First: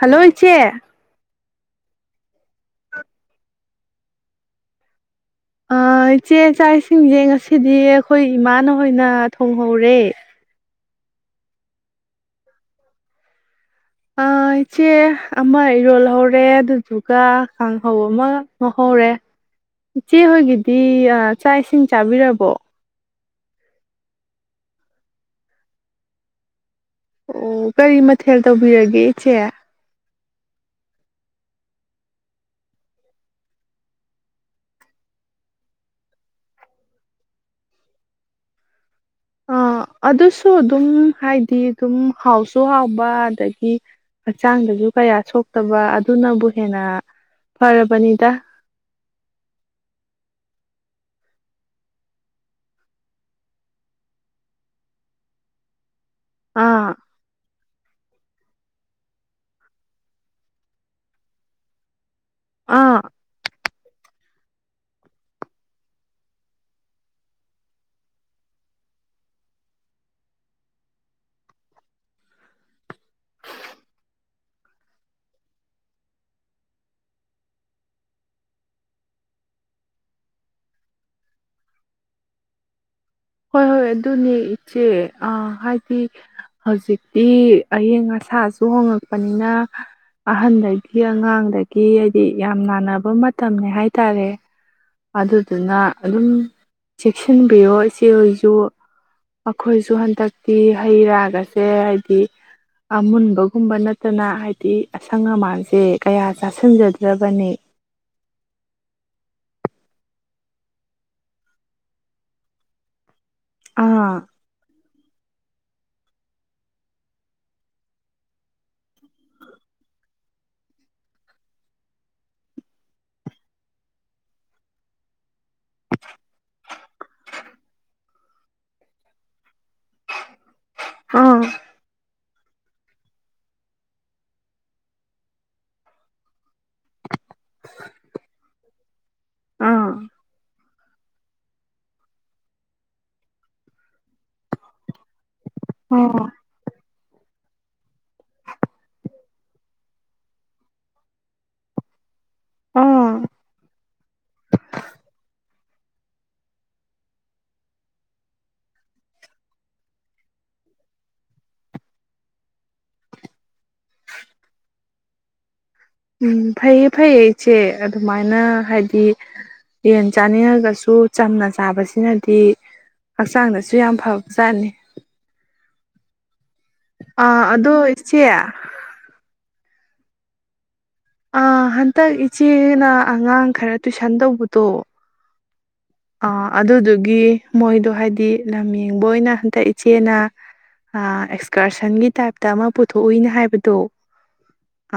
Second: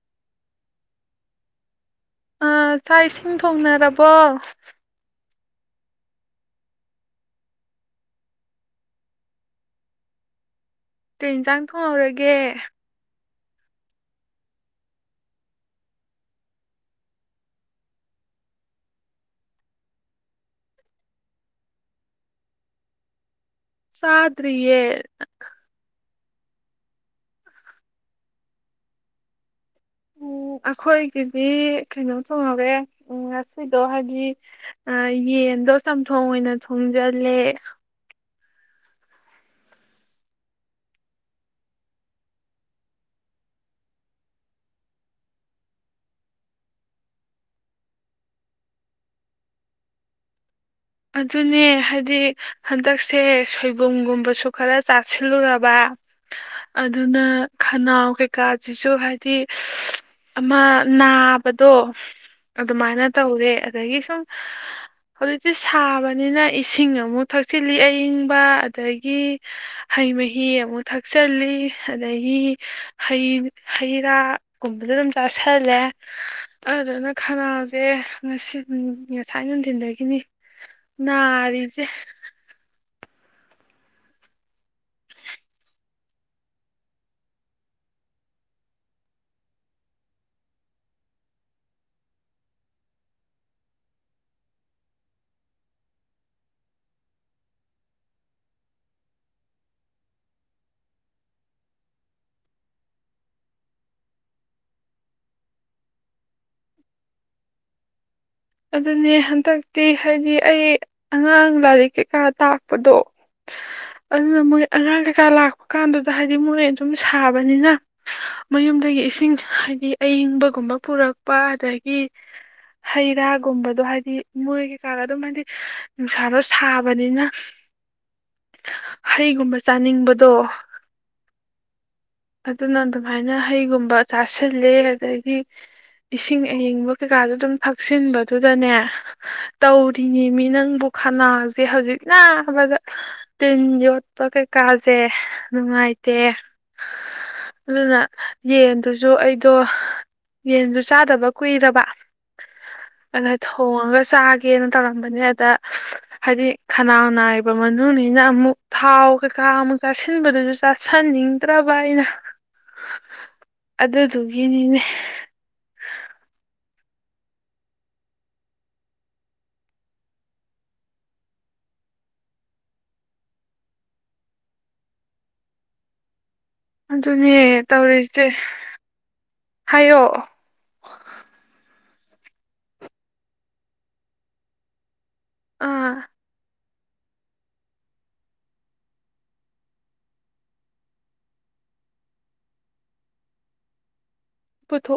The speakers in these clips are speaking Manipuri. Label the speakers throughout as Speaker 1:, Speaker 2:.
Speaker 1: ꯍꯜꯂꯣ ꯏꯆꯦ
Speaker 2: ꯑ ꯆꯥꯛ ꯏꯁꯤꯡ ꯊꯣꯡꯅꯔꯕꯣ
Speaker 1: ꯏꯆꯦ ꯏꯆꯥ ꯏꯁꯤꯡꯁꯦ ꯉꯁꯤꯗꯤ ꯑꯩꯈꯣꯏ ꯏꯃꯥꯅꯣꯏ ꯑꯣꯏꯅ ꯊꯣꯡꯍꯧꯔꯦ
Speaker 2: ꯇ ꯏꯟꯁꯥꯡ ꯊꯣꯡꯍꯧꯔꯒꯦ
Speaker 1: ꯏꯆꯦ ꯑꯃ ꯏꯔꯣꯜꯍꯧꯔꯦ ꯑꯗꯨꯗꯨꯒ ꯈꯍꯧ ꯑꯃ ꯉ ꯍꯧꯧꯔꯦ ꯏꯆꯦꯍꯣꯏꯒꯤꯗꯤ ꯆꯥꯛ ꯏꯁꯤꯡ ꯆꯥꯕꯤꯔꯕꯣ
Speaker 2: ꯆꯗ꯭ꯔꯤꯌꯦꯦ
Speaker 1: ꯑꯣ ꯀꯔꯤ ꯃꯊꯦꯜ ꯇꯧꯕꯤꯔꯒꯦ ꯏꯆꯦ
Speaker 2: ꯎ ꯑꯩꯈꯣꯏꯒꯤꯗꯤ ꯀꯩꯅꯣ ꯊꯣꯡꯍꯧꯋꯦ ꯉꯁꯤꯗꯣ ꯍꯥꯏꯗꯤ ꯌꯦꯟꯗꯣ ꯆꯝꯊꯣꯡ ꯑꯣꯏꯅ ꯊꯣꯡꯖꯤꯜꯂꯦ
Speaker 1: ꯑꯥ ꯑꯗꯨꯁꯨ ꯑꯗꯨꯝ ꯍꯥꯏꯗꯤ ꯑꯗꯨꯝ ꯍꯥꯎꯁꯨ ꯍꯥꯎꯕ ꯑꯗꯒꯤ ꯍꯛꯆꯥꯡꯗꯁꯨ ꯀꯌꯥ ꯁꯣꯛꯇꯕ ꯑꯗꯨꯅꯕꯨ ꯍꯦꯟꯅ ꯐꯔꯕꯅꯤꯗ
Speaker 2: ꯑꯗꯨꯅꯦ ꯍꯥꯏꯗꯤ ꯍꯟꯗꯛꯁꯦ ꯁꯣꯏꯕꯨꯝꯒꯨꯝꯕꯁꯨ ꯈꯔ ꯆꯥꯁꯤꯜꯂꯨꯔꯕ
Speaker 1: ꯑꯥ
Speaker 2: ꯑꯗꯨꯅ ꯈꯅꯥꯎ ꯀꯩꯀꯥꯁꯤꯁꯨ ꯍꯥꯏꯗꯤ ꯑꯃ ꯅꯥꯕꯗꯣ ꯑꯗꯨꯗ
Speaker 1: ꯑꯥ
Speaker 2: ꯃꯥꯅ ꯇ ꯍꯧꯔꯦ ꯔꯁꯪ ꯍꯧꯖꯤ ꯁꯤ ꯁꯥꯕꯅꯤꯅ ꯏꯁꯤꯡ ꯑꯃꯨꯛ ꯊꯛꯆꯤꯜꯂꯤ ꯑꯏꯪꯕ ꯑꯗꯒꯤ ꯍꯩ ꯃꯍꯤ ꯑꯃꯨꯛ ꯊꯛꯆꯤꯜꯂꯤ ꯑꯗꯒꯤꯩ ꯍꯩ ꯔꯥꯒꯨꯝꯕꯁꯨ ꯑꯗꯨꯝ ꯆꯥꯥꯁꯜꯂꯦ ꯑꯗꯨꯅ ꯈꯅꯥꯎꯁꯦ ꯉꯁꯤ ꯉꯁꯥꯏ ꯅꯨꯡꯊꯤꯟꯗꯒꯤꯅꯤ ꯔꯤꯖꯦ
Speaker 1: ꯍꯣꯏ ꯍꯣꯏ ꯑꯗꯨꯅꯦ ꯏꯆꯦ ꯍꯥꯏꯗꯤ ꯍꯧꯖꯤꯛꯇꯤ ꯑꯌꯤꯡ ꯑꯁꯥꯁꯨ ꯍꯣꯉꯛꯄꯅꯤꯅ ꯑꯍꯟꯗꯒꯤ ꯑꯉꯥꯡꯗꯒꯤ ꯍꯥꯏꯗꯤ ꯌꯥꯝ ꯅꯥꯅꯕ ꯃꯇꯝꯅꯤꯅꯦ ꯍꯥꯏꯇꯥꯔꯦ ꯑꯗꯨꯗꯨꯅ ꯑꯗꯨꯝ ꯆꯦꯛꯁꯤꯟꯕꯤꯌꯣ ꯏꯆꯦꯍꯣꯏꯁꯨ ꯃꯈꯣꯏꯁꯨ ꯍꯟꯗꯛꯇꯤ ꯍꯩ ꯔꯥꯒꯁꯦ ꯍꯥꯏꯗꯤ ꯑꯃꯨꯟꯕꯒꯨꯝꯕ ꯅꯠꯇꯅ ꯍꯥꯏꯗꯤ ꯑꯁꯪ ꯑꯃꯥꯟꯁꯦ ꯀꯌꯥ ꯆꯥꯁꯤꯟꯖꯗ꯭ꯔꯕꯅꯤ
Speaker 2: ꯑꯗꯨꯅꯦ ꯍꯟꯗꯛꯇꯤ ꯍꯥꯏꯗꯤ ꯑꯩ ꯑꯉꯥꯡ ꯂꯥꯏꯔꯤꯛ ꯀꯩꯀꯥ ꯇꯥꯛꯄꯗꯣ
Speaker 1: ꯑꯥ
Speaker 2: ꯑꯗꯨꯅ ꯃꯣꯏ ꯑꯉꯥꯡ ꯀꯩꯀꯥ ꯂꯥꯛꯄ ꯀꯥꯟꯗꯨꯗ ꯍꯥꯏꯗꯤ ꯃꯣꯏ ꯑꯗꯨꯝ ꯁꯥꯕꯅꯤꯅ ꯃꯌꯨꯝꯗꯒꯤ ꯏꯁꯤꯡ ꯍꯥꯏꯗꯤ ꯑꯌꯤꯡꯕꯒꯨꯝꯕ ꯄꯨꯔꯛꯄ ꯑꯗꯒꯤ ꯍꯩ ꯔꯥ ꯒꯨꯝꯕꯗꯣ ꯍꯥꯏꯗꯤ ꯃꯣꯏꯒꯤ ꯆꯥꯔ ꯑꯗꯨꯝ ꯍꯥꯏꯗꯤ ꯅꯨꯡꯁꯥꯗꯣ ꯁꯥꯕꯅꯤꯅ ꯍꯩꯒꯨꯝꯕ ꯆꯥꯅꯤꯡꯕꯗꯣ
Speaker 1: ꯑꯥ
Speaker 2: ꯑꯗꯨꯅ ꯑꯗꯨꯃꯥꯏꯅ ꯍꯩꯒꯨꯝꯕ ꯆꯥꯁꯤꯜꯂꯦ ꯑꯗꯒꯤ ꯏꯁꯤꯡ ꯑꯌꯤꯡꯕ ꯀꯩꯀꯥꯗꯨ ꯑꯗꯨꯝ ꯊꯛꯆꯤꯟꯕꯗꯨꯗꯅꯦ
Speaker 1: ꯑꯥ
Speaker 2: ꯇꯧꯔꯤꯅꯤ ꯃꯤ ꯅꯪꯕꯨ ꯈꯅꯥꯁꯦ ꯍꯧꯖꯤꯛ ꯅꯥꯕꯗꯥ ꯇꯤꯟꯒꯥ ꯌꯣꯟ ꯄꯣ ꯀꯩꯀꯥꯁꯦ ꯅꯨꯡꯉꯥꯏꯇꯦ
Speaker 1: ꯑꯣ
Speaker 2: ꯑꯗꯨꯅ ꯌꯦꯟꯗꯨꯁꯨ ꯑꯩꯗꯣ ꯌꯦꯟꯗꯨ ꯆꯥꯗꯕ ꯀꯨꯏꯔꯕ
Speaker 1: ꯑꯣ
Speaker 2: ꯑꯗ ꯊꯣꯡꯉꯒ ꯆꯥꯒꯦꯅ ꯇꯧꯔꯝꯕꯅꯦ ꯑꯗ ꯍꯥꯏꯗꯤ ꯈꯅꯥ ꯅꯥꯏꯕ ꯃꯅꯨꯡꯅ ꯑꯃꯨꯛ ꯊꯥꯎ ꯀꯩꯀꯥ ꯑꯃꯨꯛ ꯆꯥꯁꯤꯟꯕꯗꯁꯨ ꯆꯥꯁꯤꯟꯅꯤꯡ ꯐꯠꯇ꯭ꯔꯕ ꯍꯥꯏꯅ ꯑꯗꯨꯗꯨꯒꯤꯅꯤꯅꯦ
Speaker 1: ꯎꯝ ꯐꯩꯌꯦ ꯐꯩꯌꯦ ꯑꯩꯆꯦ ꯑꯗꯨꯃꯥꯏꯅ ꯍꯥꯏꯗꯤ ꯌꯦꯟ ꯆꯥꯅꯤꯡꯉꯒꯁꯨ ꯆꯝꯅ ꯆꯥꯕꯁꯤꯅꯗꯤ ꯍꯛꯆꯥꯡꯗꯁꯨ ꯌꯥꯝ ꯐꯕ ꯆꯥꯠꯅꯤ
Speaker 2: ꯑꯗꯨꯅꯦ
Speaker 1: ꯑꯗꯣ
Speaker 2: ꯇꯧꯔꯤꯁꯦ
Speaker 1: ꯏꯆꯦ
Speaker 2: ꯍꯥꯏꯌꯣ
Speaker 1: ꯑ ꯍꯟꯗꯛ ꯏꯆꯦꯅ ꯑꯉꯥꯡ ꯈꯔ ꯇꯨꯏꯁꯟ ꯇꯧꯕꯗꯣ
Speaker 2: ꯑꯥ
Speaker 1: ꯑ ꯑꯗꯨꯗꯨꯒꯤ ꯃꯣꯏꯗꯣ ꯍꯥꯏꯗꯤ ꯂꯝ ꯌꯦꯡꯕ ꯑꯣꯏꯅ ꯍꯟꯇ ꯏꯆꯦꯅ ꯑꯦꯛꯁꯀꯔꯁꯟꯒꯤ ꯇꯥꯏꯞꯇ ꯑꯃ ꯄꯨꯊꯣꯛꯎꯏꯅꯦ ꯍꯥꯏꯕꯗꯣ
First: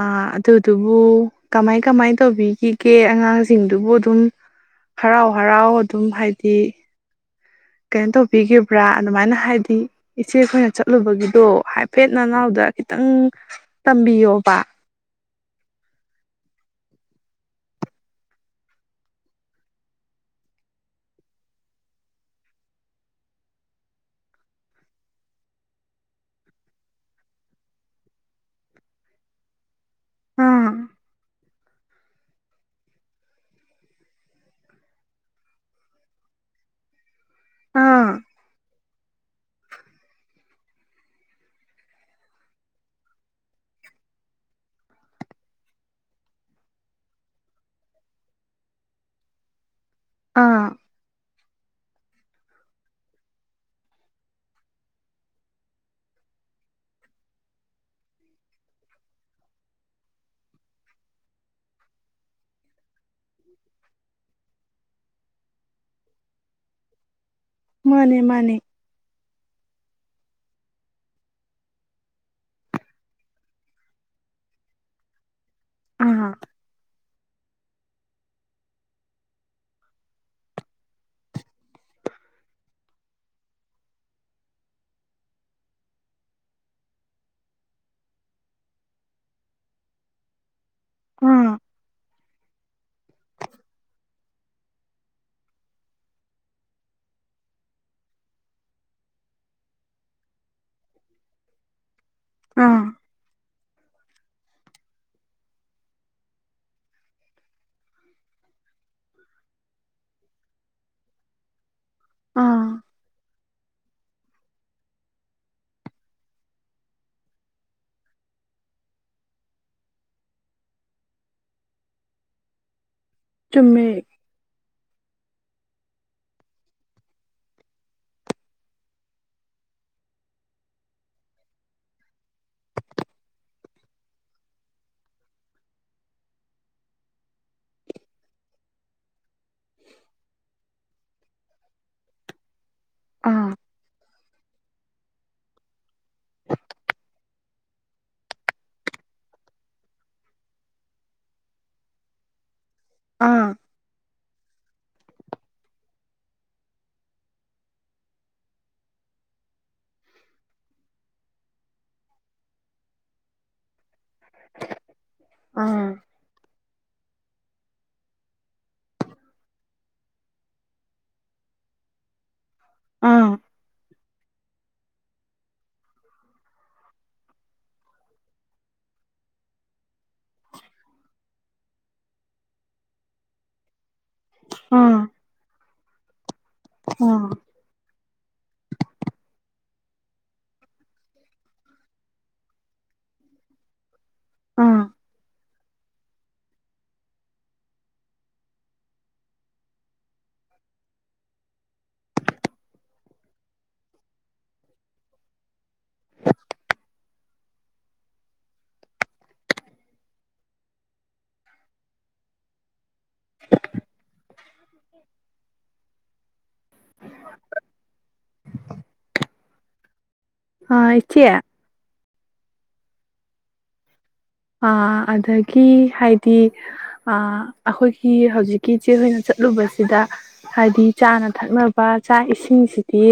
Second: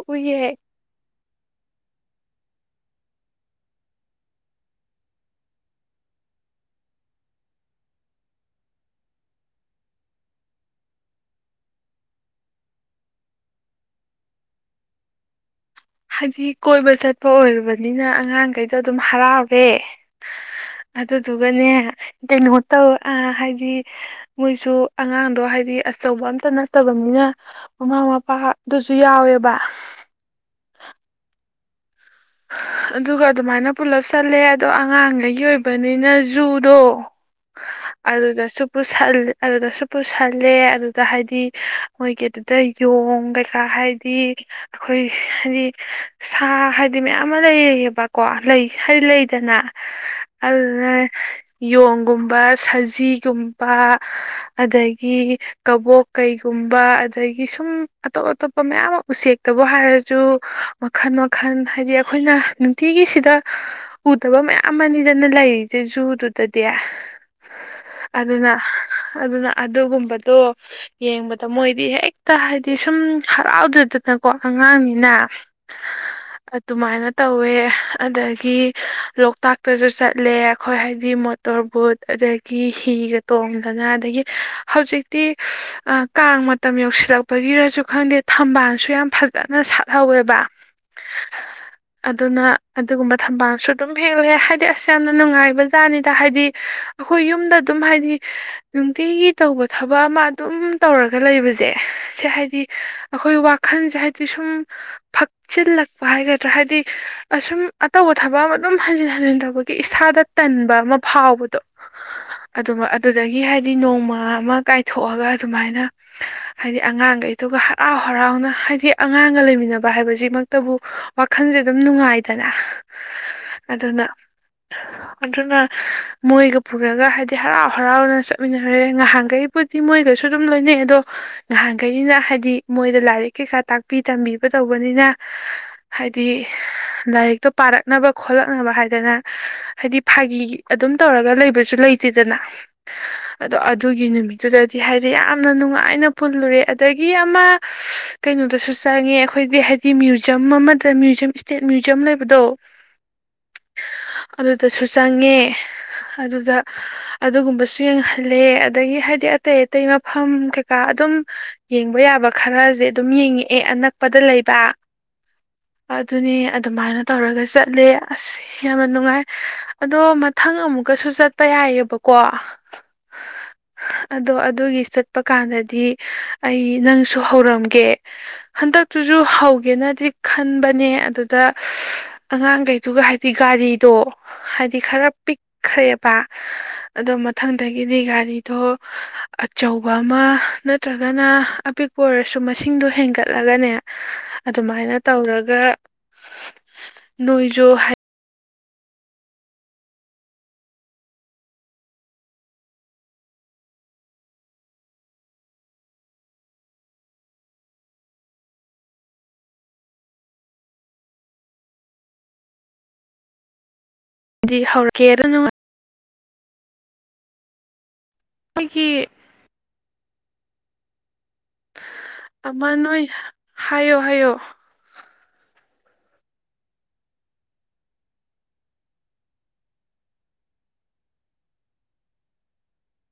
Speaker 1: ꯑ ꯑꯗꯨꯗ ꯑꯗꯨꯕꯨꯣ ꯀꯃꯥꯏ ꯀꯃꯥꯏ ꯇꯧꯕꯤꯈꯤꯒꯦ ꯑꯉꯥꯡꯁꯤꯡꯗꯨꯕꯨ ꯑꯗꯨꯝ ꯍꯔꯥꯎ ꯍꯔꯥꯎ ꯑꯗꯨꯝ ꯍꯥꯏꯗꯤ ꯀꯩꯅꯣ ꯇꯧꯕꯤꯈꯤꯕ꯭ꯔꯥ ꯑꯗꯨꯃꯥꯏꯅ ꯍꯥꯏꯗꯤ ꯏꯆꯦꯈꯣꯏꯅ ꯆꯠꯂꯨꯕꯒꯤꯗꯣ ꯍꯥꯏꯐꯦꯠ ꯅꯅꯥꯎꯗ ꯈꯤꯇꯪ ꯇꯝꯕꯤꯌꯣꯕ
Speaker 2: ꯍꯥꯏꯗꯤ ꯀꯣꯏꯕ ꯆꯠꯄ ꯑꯣꯏꯔꯨꯕꯅꯤꯅ ꯑꯉꯥꯡꯈꯩꯗꯣ ꯑꯗꯨꯝ ꯍꯔꯥꯎꯔꯦ ꯑꯗꯨꯗꯨꯒꯅꯦ ꯀꯩꯅꯣ ꯇꯧ ꯍꯥꯏꯗꯤ ꯃꯣꯏꯁꯨ ꯑꯉꯥꯡꯗꯣ ꯍꯥꯏꯗꯤ ꯑꯆꯧꯕ ꯑꯝꯇ ꯅꯠꯇꯕꯅꯤꯅ ꯃꯃꯥ ꯃꯄꯥꯗꯨꯁꯨ ꯌꯥꯎꯋꯦꯕ
Speaker 1: ꯑꯥ
Speaker 2: ꯑꯗꯨꯒ ꯑꯗꯨꯃꯥꯏꯅ ꯄꯨꯂꯞ ꯆꯠꯂꯦ ꯑꯗꯣ ꯑꯉꯥꯡꯉꯩꯒꯤ ꯑꯣꯏꯕꯅꯤꯅ ꯖꯨꯗꯣ
Speaker 1: ꯑꯥ
Speaker 2: ꯑꯗꯨꯗꯁꯨꯨꯄꯨ ꯁꯜ ꯑꯗꯨꯗꯁꯨꯨꯞꯄꯨꯁꯜ ꯈꯜꯂꯦ ꯑꯗꯨꯗ ꯍꯥꯏꯗꯤ ꯃꯣꯏꯒꯤ ꯑꯗꯨꯗ ꯌꯣꯡ ꯀꯩꯀꯥ ꯍꯥꯏꯗꯤ ꯑꯩꯈꯣꯏ ꯍꯥꯏꯗꯤ ꯁꯥ ꯍꯥꯏꯗꯤ ꯃꯌꯥꯝ ꯑꯃ ꯂꯩꯌꯦꯌꯦꯕꯀꯣ ꯂꯩ ꯍꯩ ꯂꯩꯗꯅ
Speaker 1: ꯑꯥ
Speaker 2: ꯑꯗꯨ ꯌꯣ ꯒꯨꯝꯕ ꯁꯖꯤꯒꯨꯝꯕ ꯑꯗꯒꯤ ꯀꯕꯣꯛ ꯀꯩꯒꯨꯝꯕ ꯑꯗꯒꯤ ꯁꯨꯝ ꯑꯇꯣꯞ ꯑꯇꯣꯞꯄ ꯃꯌꯥꯝ ꯑꯃ ꯎꯆꯦꯛꯇꯕꯨ ꯍꯥꯏꯔꯁꯨ ꯃꯈꯜ ꯃꯈꯜ ꯑꯩꯈꯣꯏꯅ ꯅꯨꯡꯇꯤꯒꯤꯁꯤꯗ ꯎꯗꯕ ꯃꯌꯥꯝ ꯑꯃꯅꯤ ꯐꯖꯅ ꯂꯩꯔꯤꯁꯦ ꯖꯨꯗꯨꯗꯗꯤ
Speaker 1: ꯃꯥꯅꯦ ꯃꯥꯅꯦ
Speaker 2: ꯑꯗꯨꯅ ꯑꯗꯨꯅ ꯑꯗꯨꯒꯨꯝꯕꯗꯣ ꯌꯦꯡꯕꯗ ꯃꯣꯏꯗꯤ ꯍꯦꯛꯇ ꯍꯥꯏꯗꯤ ꯁꯨꯝ ꯍꯔꯥꯎꯗꯗꯅꯀꯣ ꯑꯉꯥꯡꯅꯤꯅ
Speaker 1: ꯑ
Speaker 2: ꯑꯗꯨꯃꯥꯏꯅ ꯇꯧꯋꯦ ꯑꯗꯒꯤ ꯂꯣꯛꯇꯥꯛꯇꯁꯨ ꯆꯠꯂꯦ ꯑꯩꯈꯣꯏ ꯍꯥꯏꯗꯤ ꯃꯣꯇꯣꯔ ꯕꯨꯣꯠ ꯑꯗꯒꯤ ꯍꯤꯒ ꯇꯣꯡꯗꯅ ꯑꯗꯒꯤ ꯍꯧꯖꯤꯛꯇꯤ ꯀꯥꯡ ꯃꯇꯝ ꯌꯧꯁꯤꯜꯂꯛꯄꯒꯤꯔꯁꯨ ꯈꯪꯗꯦ ꯊꯝꯕꯥꯜꯁꯨ ꯌꯥꯝ ꯐꯖꯅ ꯁꯥꯠꯍꯧꯋꯦꯕ
Speaker 1: ꯑꯥ
Speaker 2: ꯑꯗꯨꯅ ꯑꯗꯨꯒꯨꯝꯕ ꯊꯝꯕꯥꯜꯁꯨ ꯑꯗꯨꯝ ꯍꯦꯛꯂꯑꯦ ꯍꯥꯏꯗꯤ ꯑꯁ ꯌꯥꯝꯅ ꯅꯨꯡꯉꯥꯏꯕ ꯖꯥꯠꯅꯤꯗ ꯍꯥꯏꯗꯤ ꯑꯩꯈꯣꯏ ꯌꯨꯝꯗ ꯑꯗꯨꯝ ꯍꯥꯏꯗꯤ ꯅꯨꯡꯇꯤꯒꯤ ꯇꯧꯕ ꯊꯕꯛ ꯑꯃ ꯑꯗꯨꯝ ꯇꯧꯔꯒ ꯂꯩꯕꯁꯦ ꯁꯦ ꯍꯥꯏꯗꯤ
Speaker 1: ꯑꯥ
Speaker 2: ꯑꯩꯈꯣꯏ ꯋꯥꯈꯜꯁꯦ ꯍꯥꯏꯗꯤ ꯁꯨꯝ ꯆꯤꯜꯂꯛ ꯍꯥꯏꯒꯗ꯭ꯔꯥ ꯍꯥꯏꯗꯤ ꯑꯁꯨꯝ ꯑꯇꯧꯕ ꯊꯕꯛ ꯑꯃ ꯑꯗꯨꯝ ꯍꯟꯖꯤꯟ ꯍꯟꯖꯤꯟ ꯇꯧꯕꯒꯤ ꯏꯁꯥꯗ ꯇꯟꯕ ꯑꯃ ꯐꯥꯎꯕꯗꯣ
Speaker 1: ꯑꯥ
Speaker 2: ꯑꯗꯨ ꯑꯗꯨꯗꯒꯤ ꯍꯥꯏꯗꯤ ꯍꯥꯏꯗꯤ ꯅꯣꯡꯃ ꯑꯃ ꯀꯥꯏꯊꯣꯛꯑꯒ ꯑꯗꯨꯃꯥꯏꯅ ꯍꯥꯏꯗꯤ ꯑꯉꯥꯡꯈꯩꯗꯨꯒ ꯍꯔꯥꯎ ꯍꯔꯥꯎꯅ ꯍꯥꯏꯗꯤ ꯑꯉꯥꯡꯒ ꯂꯩꯃꯤꯟꯅꯕ ꯍꯥꯏꯕꯁꯤꯃꯛꯇꯕꯨ ꯋꯥꯈꯟꯁꯦ ꯑꯗꯨꯝ ꯅꯨꯡꯉꯥꯏꯗꯅ
Speaker 1: ꯆꯨꯝꯃꯦ
Speaker 2: ꯑꯗꯨꯅ ꯑꯗꯨꯅ ꯃꯣꯏꯒ ꯄꯨꯔꯒ ꯍꯥꯏꯗꯤ ꯍꯔꯥꯎ ꯍꯔꯥꯎꯅ ꯆꯠꯃꯤꯟꯅꯔꯦ ꯉꯍꯥꯟꯈꯩꯕꯨꯗꯤ ꯃꯣꯏꯒꯩꯁꯨ ꯑꯗꯨꯝ ꯂꯣꯏꯅꯩ ꯑꯗꯣ ꯉꯍꯥꯟꯈꯩꯅ ꯍꯥꯏꯗꯤ ꯃꯣꯏꯗ ꯂꯥꯏꯔꯤꯛ ꯀꯩꯀꯥ ꯇꯥꯛꯄꯤ ꯇꯝꯕꯤꯕ ꯇꯧꯕꯅꯤꯅ ꯍꯥꯏꯗꯤ ꯂꯥꯏꯔꯤꯛꯇꯣ ꯄꯥꯔꯛꯅꯕ ꯈꯣꯠꯂꯛꯅꯕ ꯍꯥꯏꯗꯅ ꯍꯥꯏꯗꯤ ꯐꯥꯒꯤ ꯑꯗꯨꯝ ꯇꯧꯔꯒ ꯂꯩꯕꯁꯨ ꯂꯩꯇꯦꯗꯅ
Speaker 1: ꯑꯥ
Speaker 2: ꯑꯗꯣ ꯑꯗꯨꯒꯤ ꯅꯨꯃꯤꯠ ꯑꯗꯨꯗꯗꯤ ꯍꯥꯏꯗꯤ ꯌꯥꯝꯅ ꯅꯨꯡꯉꯥꯏꯅ ꯄꯨꯜꯂꯨꯔꯦ ꯑꯗꯒꯤ ꯑꯃ ꯀꯩꯅꯣꯗꯁꯨ ꯆꯪꯉꯦ ꯑꯩꯈꯣꯏꯗꯤ ꯍꯥꯏꯗꯤ ꯃ꯭ꯌꯨꯖꯝ ꯑꯃ ꯅꯠꯇ ꯃ꯭ꯌꯨꯝ ꯏꯁꯇꯦꯠ ꯃ꯭ꯌꯨꯖꯤꯌꯝ ꯂꯩꯕꯗꯣ
Speaker 1: ꯑꯥ
Speaker 2: ꯑꯗꯨꯗꯁꯨ ꯆꯪꯉꯦ ꯑꯗꯨꯗ ꯑꯗꯨꯒꯨꯝꯕꯁꯨ ꯌꯦꯡꯍꯜꯂꯦ ꯑꯗꯒꯤ ꯍꯥꯏꯗꯤ ꯑꯇꯩ ꯑꯇꯩ ꯃꯐꯝ ꯀꯩꯀꯥ ꯑꯗꯨꯝ ꯌꯦꯡꯕ ꯌꯥꯕ ꯈꯔꯁꯦ ꯑꯗꯨꯝ ꯌꯦꯡꯉꯛꯑꯦ ꯑꯅꯛꯄꯗ ꯂꯩꯕ
Speaker 1: ꯑꯥ ꯑꯥ
Speaker 2: ꯑꯗꯨ ꯑꯗꯨꯅꯦ ꯑꯗꯨꯃꯥꯏꯅ ꯇꯧꯔꯒ ꯆꯠꯂꯦ ꯑꯁ ꯌꯥꯝꯅ ꯅꯨꯡꯉꯥꯏ ꯑꯗꯣ ꯃꯊꯪ ꯑꯃꯨꯛꯀꯁꯨ ꯆꯠꯄ ꯌꯥꯏꯑꯕꯀꯣ
Speaker 1: ꯑꯥ
Speaker 2: ꯑꯗꯣ ꯑꯗꯨꯒꯤ ꯆ ꯆꯠꯄ ꯀꯥꯟꯗꯗꯤ ꯑꯩ ꯅꯪꯁꯨ ꯍꯧꯔꯝꯒꯦ ꯍꯟꯗꯛꯇꯨꯁꯨ ꯍꯧꯒꯦꯅꯗꯤ ꯈꯟꯕꯅꯦ ꯑꯗꯨꯗ ꯑꯉꯥꯡꯈꯩꯗꯨꯒ ꯍꯥꯏꯗꯤ ꯒꯥꯔꯤꯗꯣ ꯍꯥꯏꯗꯤ ꯈꯔ
Speaker 1: ꯑꯥ
Speaker 2: ꯄꯤꯛꯈ꯭ꯔꯦ ꯄ ꯑꯗꯣ ꯃꯊꯪꯗꯒꯤꯗꯤ ꯒꯥꯔꯤꯗꯣ ꯑꯆꯧꯕ ꯑꯃ ꯅꯠꯇ꯭ꯔꯒꯅ ꯑꯄꯤꯛꯄ ꯑꯣꯏꯔꯁꯨ ꯃꯁꯤꯡꯗꯣ ꯍꯦꯟꯒꯠꯂꯒꯅꯦ
Speaker 1: ꯑꯥ
Speaker 2: ꯑꯗꯨꯃꯥꯏꯅ ꯇꯧꯔꯒ ꯅꯣꯏꯁꯨ ꯍꯧꯔꯛꯀꯦ ꯑꯗꯨ ꯅꯨꯡꯉ
Speaker 1: ꯎ
Speaker 2: ꯑꯩꯈꯣꯏꯒꯤ
Speaker 1: ꯑ ꯏꯆꯌꯥ
Speaker 2: ꯑꯃꯃꯥꯟꯣꯏ ꯍꯥꯏꯥꯏꯣ
Speaker 1: ꯑ ꯑꯗꯒꯤ ꯍꯥꯏꯗꯤ ꯑꯥ ꯑꯩꯈꯣꯏꯒꯤ ꯍꯧꯖꯤꯛꯀꯤ ꯏꯆꯦ ꯍꯣꯏꯅ ꯆꯠꯂꯨꯕꯁꯤꯗ ꯍꯥꯏꯗꯤ ꯆꯥꯅ ꯊꯛꯅꯕ ꯆꯥꯛ ꯏꯁꯤꯡꯁꯤꯗꯤ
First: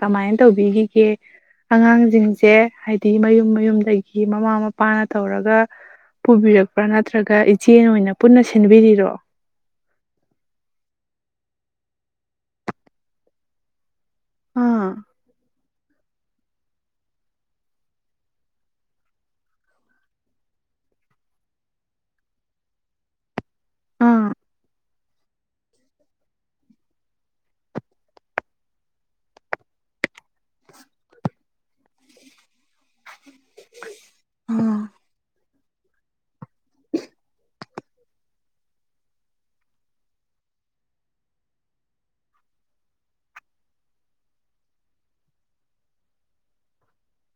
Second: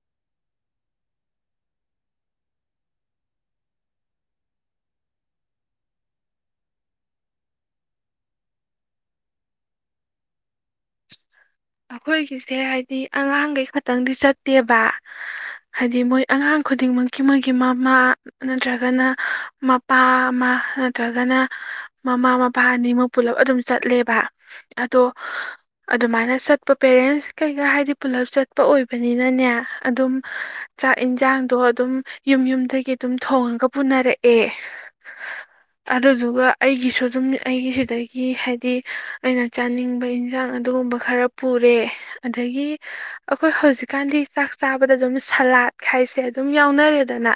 Speaker 1: ꯀꯃꯥꯏꯅ ꯇꯧꯕꯤꯈꯤꯒꯦ ꯑꯉꯥꯡꯁꯤꯡꯁꯦ ꯍꯥꯏꯗꯤ ꯃꯌꯨꯝ ꯃꯌꯨꯝꯗꯒꯤ ꯃꯃꯥ ꯃꯄꯥꯅ ꯇꯧꯔꯒ ꯄꯨꯕꯤꯔꯛꯄ꯭ꯔꯥ ꯅꯠꯇ꯭ꯔꯒ ꯏꯆꯦ ꯑꯣꯏꯅ ꯄꯨꯟꯅ ꯁꯤꯟꯕꯤꯔꯤꯔꯣ
Speaker 2: ꯑꯩꯈꯣꯏꯒꯤꯁꯦ ꯍꯥꯏꯗꯤ ꯑꯉꯥꯡꯈꯩ ꯈꯤꯇꯪꯗꯤ ꯆꯠꯇꯦꯕ
Speaker 1: ꯑꯥ
Speaker 2: ꯍꯥꯏꯗꯤ ꯃꯣꯏ ꯑꯉꯥꯡ ꯈꯨꯗꯤꯡꯃꯛꯀꯤ ꯃꯣꯏꯒꯤ ꯃꯃꯥ ꯅꯠꯇ꯭ꯔꯒꯅ ꯃꯄꯥ ꯑꯃ ꯅꯠꯇ꯭ꯔꯒꯅ ꯃꯃꯥ ꯃꯄꯥ ꯑꯅꯤ ꯃꯛ ꯄꯨꯂꯞ ꯑꯗꯨꯝ ꯆꯠꯂꯦꯕ
Speaker 1: ꯑꯥ
Speaker 2: ꯑꯗꯣ ꯑꯗꯨꯃꯥꯏꯅ ꯆꯠꯄ ꯄꯦꯔꯦꯟꯁ ꯀꯩꯀꯥ ꯍꯥꯏꯗꯤ ꯄꯨꯂꯞ ꯆꯠꯄ ꯑꯣꯏꯕꯅꯤꯅꯅꯦ ꯑꯗꯨꯝ ꯆꯥꯛ ꯌꯦꯟꯁꯥꯡꯗꯣ ꯑꯗꯨꯝ ꯌꯨꯝ ꯌꯨꯝ ꯊꯩ ꯒꯤ ꯑꯗꯨꯝ ꯊꯣꯉꯒ ꯄꯨꯅꯔꯛꯑꯦ
Speaker 1: ꯑꯥ
Speaker 2: ꯑꯗꯨꯗꯨꯒ ꯑꯩꯒꯤꯁꯨ ꯑꯗꯨꯝ ꯑꯩꯒꯤꯁꯤꯗꯒꯤ ꯍꯥꯏꯗꯤ ꯑꯩꯅ ꯆꯥꯅꯤꯡ ꯄꯩꯅ ꯌꯦꯟꯁꯥꯡ ꯑꯗꯨꯒꯨꯝꯕ ꯈꯔ ꯄꯨꯔꯦ ꯑꯗꯒꯤ ꯑꯩꯈꯣꯏ ꯍꯧꯖꯤꯛꯀꯥꯟꯗꯤ ꯆꯥꯛ ꯆꯥꯕꯗ ꯑꯗꯨꯝ ꯁꯂꯥꯠ ꯈꯥꯏꯁꯦ ꯑꯗꯨꯝ ꯌꯥꯎꯅꯔꯦꯗꯅ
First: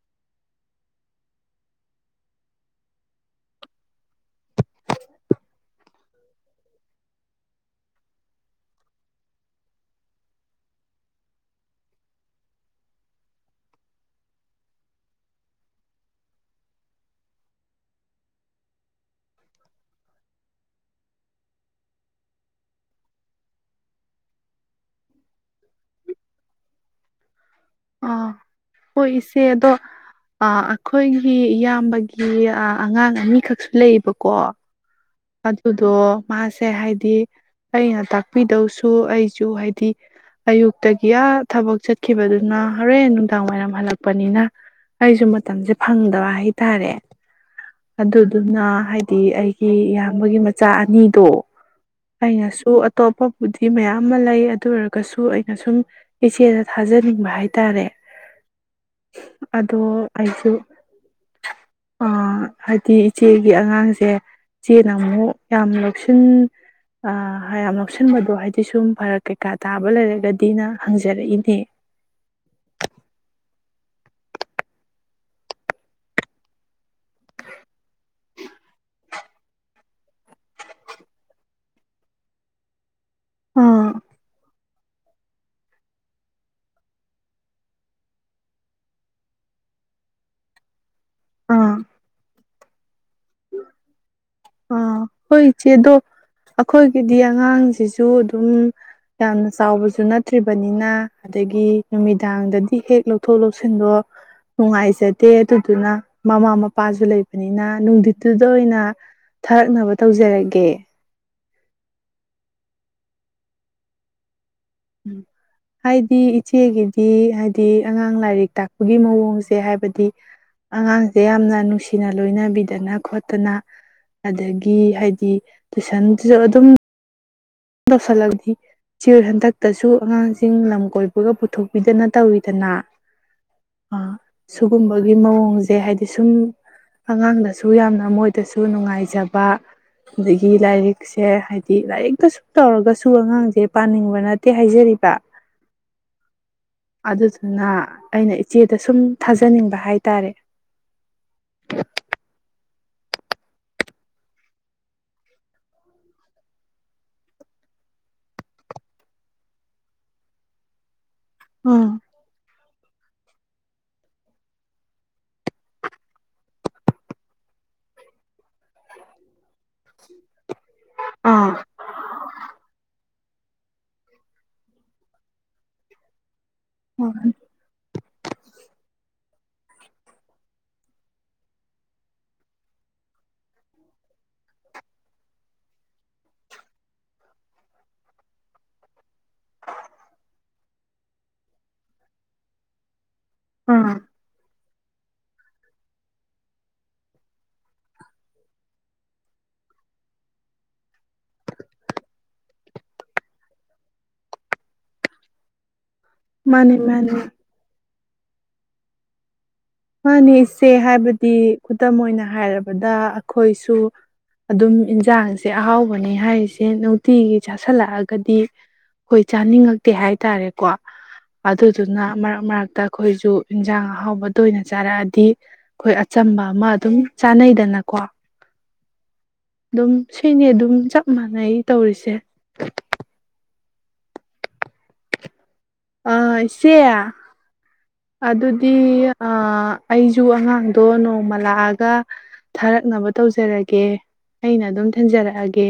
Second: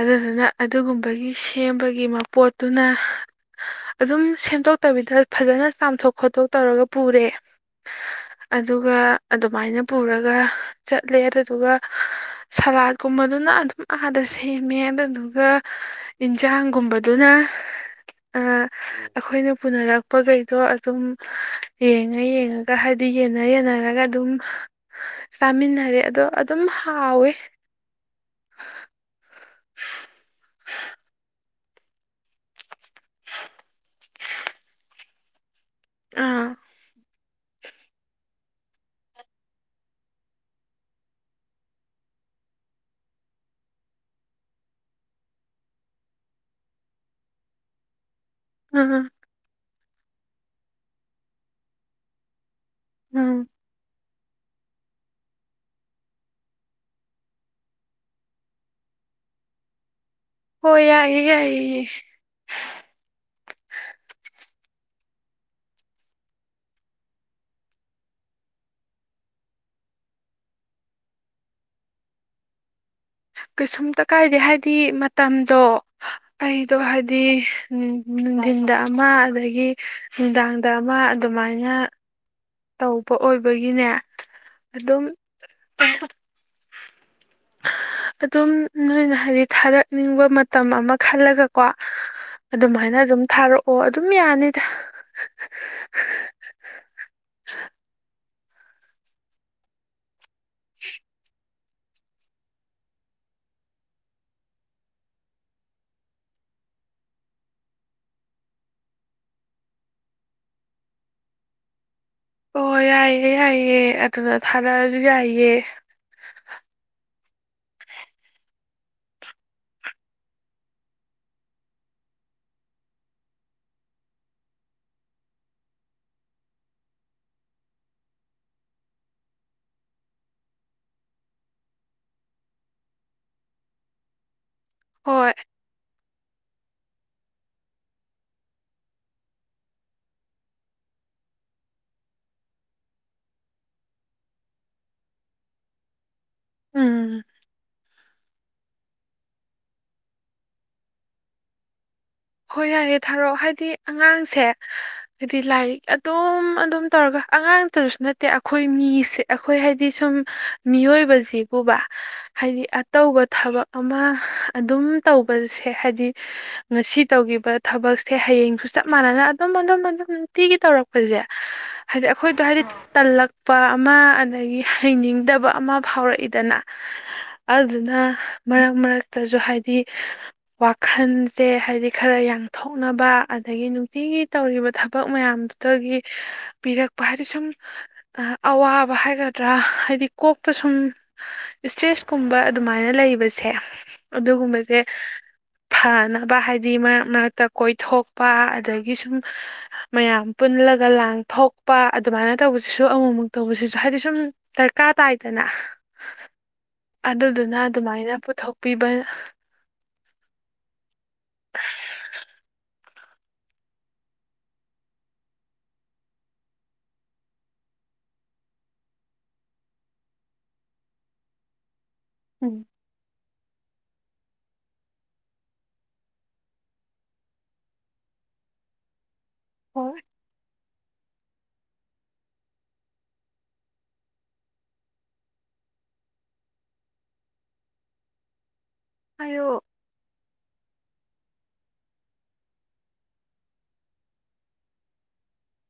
Speaker 2: ꯑꯗꯨꯗꯨꯅ ꯑꯗꯨꯒꯨꯝꯕꯒꯤ ꯁꯦꯝꯕꯒꯤ ꯃꯄꯣꯠꯇꯨꯅ ꯑꯗꯨꯝ ꯁꯦꯝꯗꯣꯛꯇꯕꯤꯗ ꯐꯖꯅ ꯆꯥꯝꯊꯣꯛ ꯈꯣꯠꯇꯣꯛ ꯇꯧꯔꯒ ꯄꯨꯔꯦ ꯑꯗꯨꯒ ꯑꯗꯨꯃꯥꯏꯅ ꯄꯨꯔꯒ ꯆꯠꯂꯦ ꯑꯗꯨꯗꯨꯒ ꯁꯂꯥꯠꯀꯨꯝꯕꯗꯨꯅ ꯑꯗꯨꯝ ꯑꯥꯗ ꯁꯦꯝꯃꯦ ꯑꯗꯨꯗꯨꯒ ꯏꯟꯖꯥꯡꯒꯨꯝꯕꯗꯨꯅ ꯑꯩꯈꯣꯏꯅ ꯄꯨꯅꯔꯛꯄꯈꯩꯗꯣ ꯑꯗꯨꯝ ꯌꯦꯡꯉ ꯌꯦꯡꯉꯒ ꯍꯥꯏꯗꯤ ꯌꯦꯟꯅ ꯌꯦꯟꯅꯔꯒ ꯑꯗꯨꯝ ꯆꯥꯃꯤꯟꯅꯔꯦ ꯑꯗꯣ ꯑꯗꯨꯝ ꯍꯥꯥꯎꯋꯦ
Speaker 1: ꯑꯥ ꯍꯣꯏ ꯏꯆꯦ ꯑꯗꯣ ꯑꯩꯈꯣꯏꯒꯤ ꯏꯌꯥꯝꯕꯒꯤ ꯑꯉꯥꯡ ꯑꯅꯤꯈꯛꯁꯨ ꯂꯩꯌꯦꯕꯀꯣ ꯑꯗꯨꯗꯣ
Speaker 2: ꯑꯥ
Speaker 1: ꯃꯥꯁꯦ ꯍꯥꯏꯗꯤ ꯑꯩꯅ ꯇꯥꯛꯄꯤꯗꯧꯁꯨ ꯑꯩꯁꯨ ꯍꯥꯏꯗꯤ ꯑꯌꯨꯛꯇꯒꯤ ꯑ ꯊꯕꯛ ꯆꯠꯈꯤꯕꯗꯨꯅ ꯍꯣꯔꯦꯟ ꯅꯨꯡꯗꯥꯡ ꯋꯥꯏꯔꯝ ꯍꯜꯂꯛꯄꯅꯤꯅ ꯑꯩꯁꯨ ꯃꯇꯝꯁꯦ ꯐꯪꯗꯕ ꯍꯥꯏꯇꯥꯔꯦ ꯑꯗꯨ ꯑꯗꯨꯅ
Speaker 2: ꯑꯥ
Speaker 1: ꯍꯥꯏꯗꯤ ꯑꯩ ꯃꯤ ꯌꯥꯝ ꯒꯤ ꯃꯆꯥ ꯑꯅꯤꯗꯣ ꯑꯩꯅꯁꯨ
Speaker 2: ꯎꯝ
Speaker 1: ꯑꯇꯣꯞꯄꯕꯨꯗꯤ ꯃꯌꯥꯝ ꯑꯃ ꯂꯩ ꯑꯗꯨ ꯑꯣꯏꯔꯒꯁꯨ ꯑꯩꯅ ꯁꯨꯝ ꯏꯆꯦꯗ ꯊꯥꯖꯅꯤꯡꯕ ꯍꯥꯏꯇꯥꯔꯦ ꯑꯗꯣ ꯑꯩꯁꯨ
Speaker 2: ꯍꯣꯏ ꯌꯥꯏꯌꯦ ꯌꯥꯏꯌꯦ
Speaker 1: ꯑ ꯍꯥꯏꯗꯤ ꯏꯆꯦꯒꯤ ꯑꯉꯥꯡꯁꯦ ꯆꯦꯅ ꯑꯃꯨꯛ ꯌꯥꯝ ꯂꯧꯁꯤꯟ ꯑ ꯌꯥꯝ ꯂꯧꯁꯤꯟꯕꯗꯣ ꯍꯥꯏꯗꯤ ꯁꯨꯝ ꯐꯔꯛ ꯀꯩꯀꯥ ꯇꯥꯕ ꯂꯩꯔꯒꯗꯤꯅ ꯍꯪꯖꯔꯛꯏꯅꯦ
Speaker 2: ꯀꯩꯁꯨꯝꯇ ꯀꯥꯏꯗꯦ ꯍꯥꯏꯗꯤ ꯃꯇꯝꯗꯣ ꯑꯩꯗꯣ ꯍꯥꯏꯗꯤ ꯅꯨꯡꯙꯤꯟꯗ ꯑꯃ ꯑꯗꯒꯤ ꯅꯨꯡꯗꯥꯡꯗ ꯑꯃ ꯑꯗꯨꯃꯥꯏꯅ ꯇꯧ ꯄ ꯑꯣꯏꯕꯒꯤꯅꯦ
Speaker 1: ꯑꯥ
Speaker 2: ꯑꯗꯨꯝ ꯑꯗꯨꯝ ꯅꯣꯏꯅ ꯍꯥꯏꯗꯤ ꯊꯥꯔꯛꯅꯤꯡꯕ ꯃꯇꯝ ꯑꯃ ꯈꯜꯂꯒꯀꯣ
Speaker 1: ꯑꯥ
Speaker 2: ꯑꯗꯨꯃꯥꯏꯅ ꯑꯗꯨꯝ ꯊꯥꯔꯛꯑꯣ ꯑꯗꯨ
Speaker 1: ꯑ ꯍꯣꯏ ꯆꯦꯗꯣ ꯑꯩꯈꯣꯏꯒꯤꯗꯤ ꯑꯉꯥꯡ ꯑꯉꯥꯡꯁꯤꯁꯨ ꯑꯗꯨꯝ ꯌꯥꯝꯅ ꯆꯥꯎꯕꯁꯨ ꯅꯠꯇ꯭ꯔꯤꯕꯅꯤꯅ ꯑꯗꯒꯤ ꯅꯨꯃꯤꯗꯥꯡꯗꯗꯤ ꯍꯦꯛ ꯂꯧꯊꯣꯛ ꯂꯧꯁꯤꯟꯗꯣ ꯅꯨꯡꯉꯥꯏꯖꯗꯦ ꯑꯗꯨꯗꯨꯅ ꯃꯃꯥ ꯃꯄꯥꯁꯨ ꯂꯩꯕꯅꯤꯅ ꯅꯨꯡꯗꯤꯠꯇꯨꯗ ꯑꯣꯏꯅ ꯊꯥꯔꯛꯅꯕ ꯇꯧꯖꯔꯒꯦ
Speaker 2: ꯑꯣ ꯌꯥꯏꯌꯦꯦ ꯌꯥꯏꯌꯦꯦ ꯑꯗꯨꯗ ꯊꯥꯔꯛꯑꯁꯨ ꯌꯥꯏꯌꯦ
Speaker 1: ꯍꯥꯏꯗꯤ ꯏꯆꯦꯒꯤꯗꯤ ꯍꯥꯏꯗꯤ ꯑꯉꯥꯡ ꯂꯥꯏꯔꯤꯛ ꯇꯥꯛꯄꯒꯤ ꯃꯑꯣꯡꯁꯦ ꯍꯥꯏꯕꯗꯤ ꯑꯉꯥꯡꯁꯦ ꯌꯥꯝꯅ ꯅꯨꯡꯁꯤꯅ ꯂꯣꯏꯅꯕꯤꯗꯅ ꯈꯣꯠꯇꯅ ꯑꯗꯒꯤ ꯍꯥꯏꯗꯤ ꯇꯨꯏꯁꯟꯗꯨꯁꯨ ꯑꯗꯨꯝ ꯇꯧꯁꯤꯜꯂꯒꯗꯤ ꯆꯦꯔꯣꯏ ꯍꯟꯗꯛꯇꯁꯨ ꯑꯉꯥꯡꯁꯤꯡ ꯂꯝ ꯀꯣꯏꯕꯒ ꯄꯨꯊꯣꯛꯄꯤꯗꯅ ꯇꯧꯋꯤꯗꯅ ꯑ ꯁꯤꯨꯒꯨꯝꯕꯒꯤ
Speaker 2: ꯍꯣꯏ
Speaker 1: ꯃꯑꯣꯡꯁꯦ ꯍꯥꯏꯗꯤ ꯍꯥꯏꯗꯤ ꯁꯨꯝ ꯑꯉꯥꯡꯗꯁꯨ ꯌꯥꯝꯅ ꯃꯣꯏꯗꯁꯨ ꯅꯨꯡꯉꯥꯏꯖꯕ ꯑꯗꯒꯤ ꯂꯥꯏꯔꯤꯛꯁꯦ ꯍꯥꯏꯗꯤ ꯂꯥꯏꯔꯤꯛꯇꯁꯨ ꯇꯧꯔꯒꯁꯨ ꯑꯉꯥꯡꯁꯦ ꯄꯥꯅꯤꯡꯕ ꯅꯠꯇꯦ ꯍꯥꯏꯖꯔꯤꯕ
Speaker 2: ꯎꯝ
Speaker 1: ꯑꯗꯨꯁꯨꯅ ꯑꯩꯅ ꯏꯆꯦꯗ ꯁꯨꯝ ꯊꯥꯖꯅꯤꯡꯕ ꯍꯥꯏꯇꯥꯔꯦ
Speaker 2: ꯍꯣꯏ ꯌꯥꯔꯦ ꯊꯥꯔꯛ ꯍꯥꯏꯗꯤ ꯑꯉꯥꯡꯁꯦ ꯍꯥꯏꯗꯤ ꯂꯥꯏꯔꯤꯛ ꯑꯗꯨꯝ ꯑꯗꯨꯝ ꯇꯧꯔꯒ ꯑꯉꯥꯡꯇꯗꯁꯨ ꯅꯠꯇꯦ ꯑꯩꯈꯣꯏ ꯃꯤꯁꯦ ꯑꯩꯈꯣꯏ ꯍꯥꯏꯗꯤ ꯁꯨꯝ ꯃꯤꯑꯣꯏꯕꯁ ꯄꯨꯕ
Speaker 1: ꯑꯥ
Speaker 2: ꯍꯥꯏꯗꯤ ꯇꯧꯕ ꯊꯕꯛ ꯑꯃ ꯑꯗꯨꯝ ꯇꯧꯕꯁꯦ ꯍꯥꯏꯗꯤ ꯉꯁꯤ ꯇꯧꯈꯤꯕ ꯊꯕꯛꯁꯦ ꯍꯌꯦꯡ ꯁꯨ ꯆꯞ ꯃꯥꯟꯅꯅ ꯑꯗꯨꯝ ꯑꯗꯨꯝ ꯑꯗꯨꯝ ꯅꯨꯡꯇꯤꯒꯤ ꯇꯧꯔꯛꯄꯁꯦ
Speaker 1: ꯑꯥ
Speaker 2: ꯍꯥꯏꯗꯤ ꯑꯩꯈꯣꯏꯗꯣ ꯍꯥꯏꯗꯤ ꯇꯜꯂꯛ ꯄꯥ ꯑꯃ ꯑꯗꯒꯤ ꯍꯩꯅꯤꯡꯗꯕ ꯑꯃ ꯐꯥꯎꯔꯛꯏꯗꯅ ꯑꯗꯨꯅ ꯃꯔꯛ ꯃꯔꯛꯇꯁꯨ ꯍꯥꯏꯗꯤ ꯋꯥꯈꯜꯁꯦ ꯍꯥꯏꯗꯤ ꯈꯔ ꯌꯥꯡꯊꯣꯛꯅꯕ ꯑꯗꯒꯤ ꯅꯨꯡꯇꯤꯒꯤ ꯇꯧꯔꯤꯕ ꯊꯕꯛ ꯃꯌꯥꯝꯗꯨ ꯄꯤꯔꯛꯄ ꯍꯥꯏꯗꯤ ꯁꯨꯝ ꯑꯋꯥꯕ ꯍꯥꯏꯒꯗꯥ ꯍꯥꯏꯗꯤ ꯀꯣꯛꯇꯨꯝꯦꯨꯝ ꯁꯦ ꯑꯗꯨꯒꯨꯝꯕꯁꯦ ꯐꯥꯅꯕ ꯍꯥꯏꯗꯤ ꯍꯥꯏꯗꯤ ꯃꯔꯛ ꯃꯔꯛꯇ ꯀꯣꯏꯊꯣꯛꯄ ꯑꯗꯒꯤ ꯁꯨꯝ ꯃꯌꯥꯝ ꯄꯨꯜꯂꯒ ꯂꯥꯡ ꯊꯣꯛꯄ ꯑꯗꯨꯃꯥꯏꯅ ꯇꯧꯕꯁꯤꯁꯨ ꯑꯃꯨꯛꯃꯨꯛ ꯇꯧꯕꯁꯤꯁꯨ ꯍꯥꯏꯗꯤ ꯁꯨꯝ ꯗꯔꯀꯥꯔ ꯇꯥꯏꯗꯅ
Speaker 1: ꯃꯥꯅꯦ ꯃꯥꯅꯦ
Speaker 2: ꯑꯗꯨꯗꯨꯅ ꯑꯗꯨꯃꯥꯏꯅ ꯄꯨꯊꯣꯛꯄꯤꯕ
Speaker 1: ꯃꯥꯅꯦ ꯏꯆꯦ ꯍꯥꯏꯕꯗꯤ ꯈꯨꯗꯝ ꯑꯣꯏꯅ ꯍꯥꯏꯔꯕꯗ ꯑꯩꯈꯣꯏꯁꯨ ꯑꯗꯨꯝ ꯏꯟꯁꯥꯡꯁꯦ ꯑꯍꯥꯎꯕꯅꯤ ꯍꯥꯏꯔꯤꯁꯦ ꯅꯨꯡꯇꯤꯒꯤ ꯆꯥꯥꯁꯜꯂꯛꯑꯒꯗꯤ ꯑꯩꯈꯣꯏ ꯆꯥꯅꯤꯡꯉꯛꯇꯦ ꯍꯥꯏ ꯇꯔꯦꯀꯣ ꯑꯗꯨ ꯑꯗꯨꯅ ꯃꯔꯛ
Speaker 2: ꯎꯝ
Speaker 1: ꯃꯔꯛꯇ ꯑꯩꯈꯣꯏꯁꯨ ꯌꯦꯟꯁꯥꯡ ꯑꯍꯥꯎꯕꯗ ꯇꯣꯏꯅ ꯆꯥꯔꯛꯑꯗꯤ ꯑꯩꯈꯣꯏ ꯑꯆꯝꯕ ꯑꯃ ꯑꯗꯨꯝ ꯆꯥꯅꯩꯗꯅꯀꯣ ꯑꯗꯨꯝ
Speaker 2: ꯍꯣꯏ
Speaker 1: ꯁꯤꯅꯤ ꯑꯗꯨꯝ ꯆꯞ ꯃꯥꯟꯅꯩ ꯇꯧꯔꯤꯁꯦ ꯑ ꯏ ꯁꯤꯦꯌꯥ ꯑꯗꯨ ꯑ
Speaker 2: ꯍꯥꯏꯌꯣ
Speaker 1: ꯑꯩ ꯖꯨ ꯑꯉꯥꯡꯗꯣ ꯅꯣꯡꯃ ꯂꯥꯛꯑꯒ ꯊꯥꯔꯛꯅꯕ ꯇꯧꯖꯔꯒꯦ ꯑꯩꯅ ꯑꯗꯨꯝ ꯊꯤꯟꯖꯔꯛꯑꯒꯦ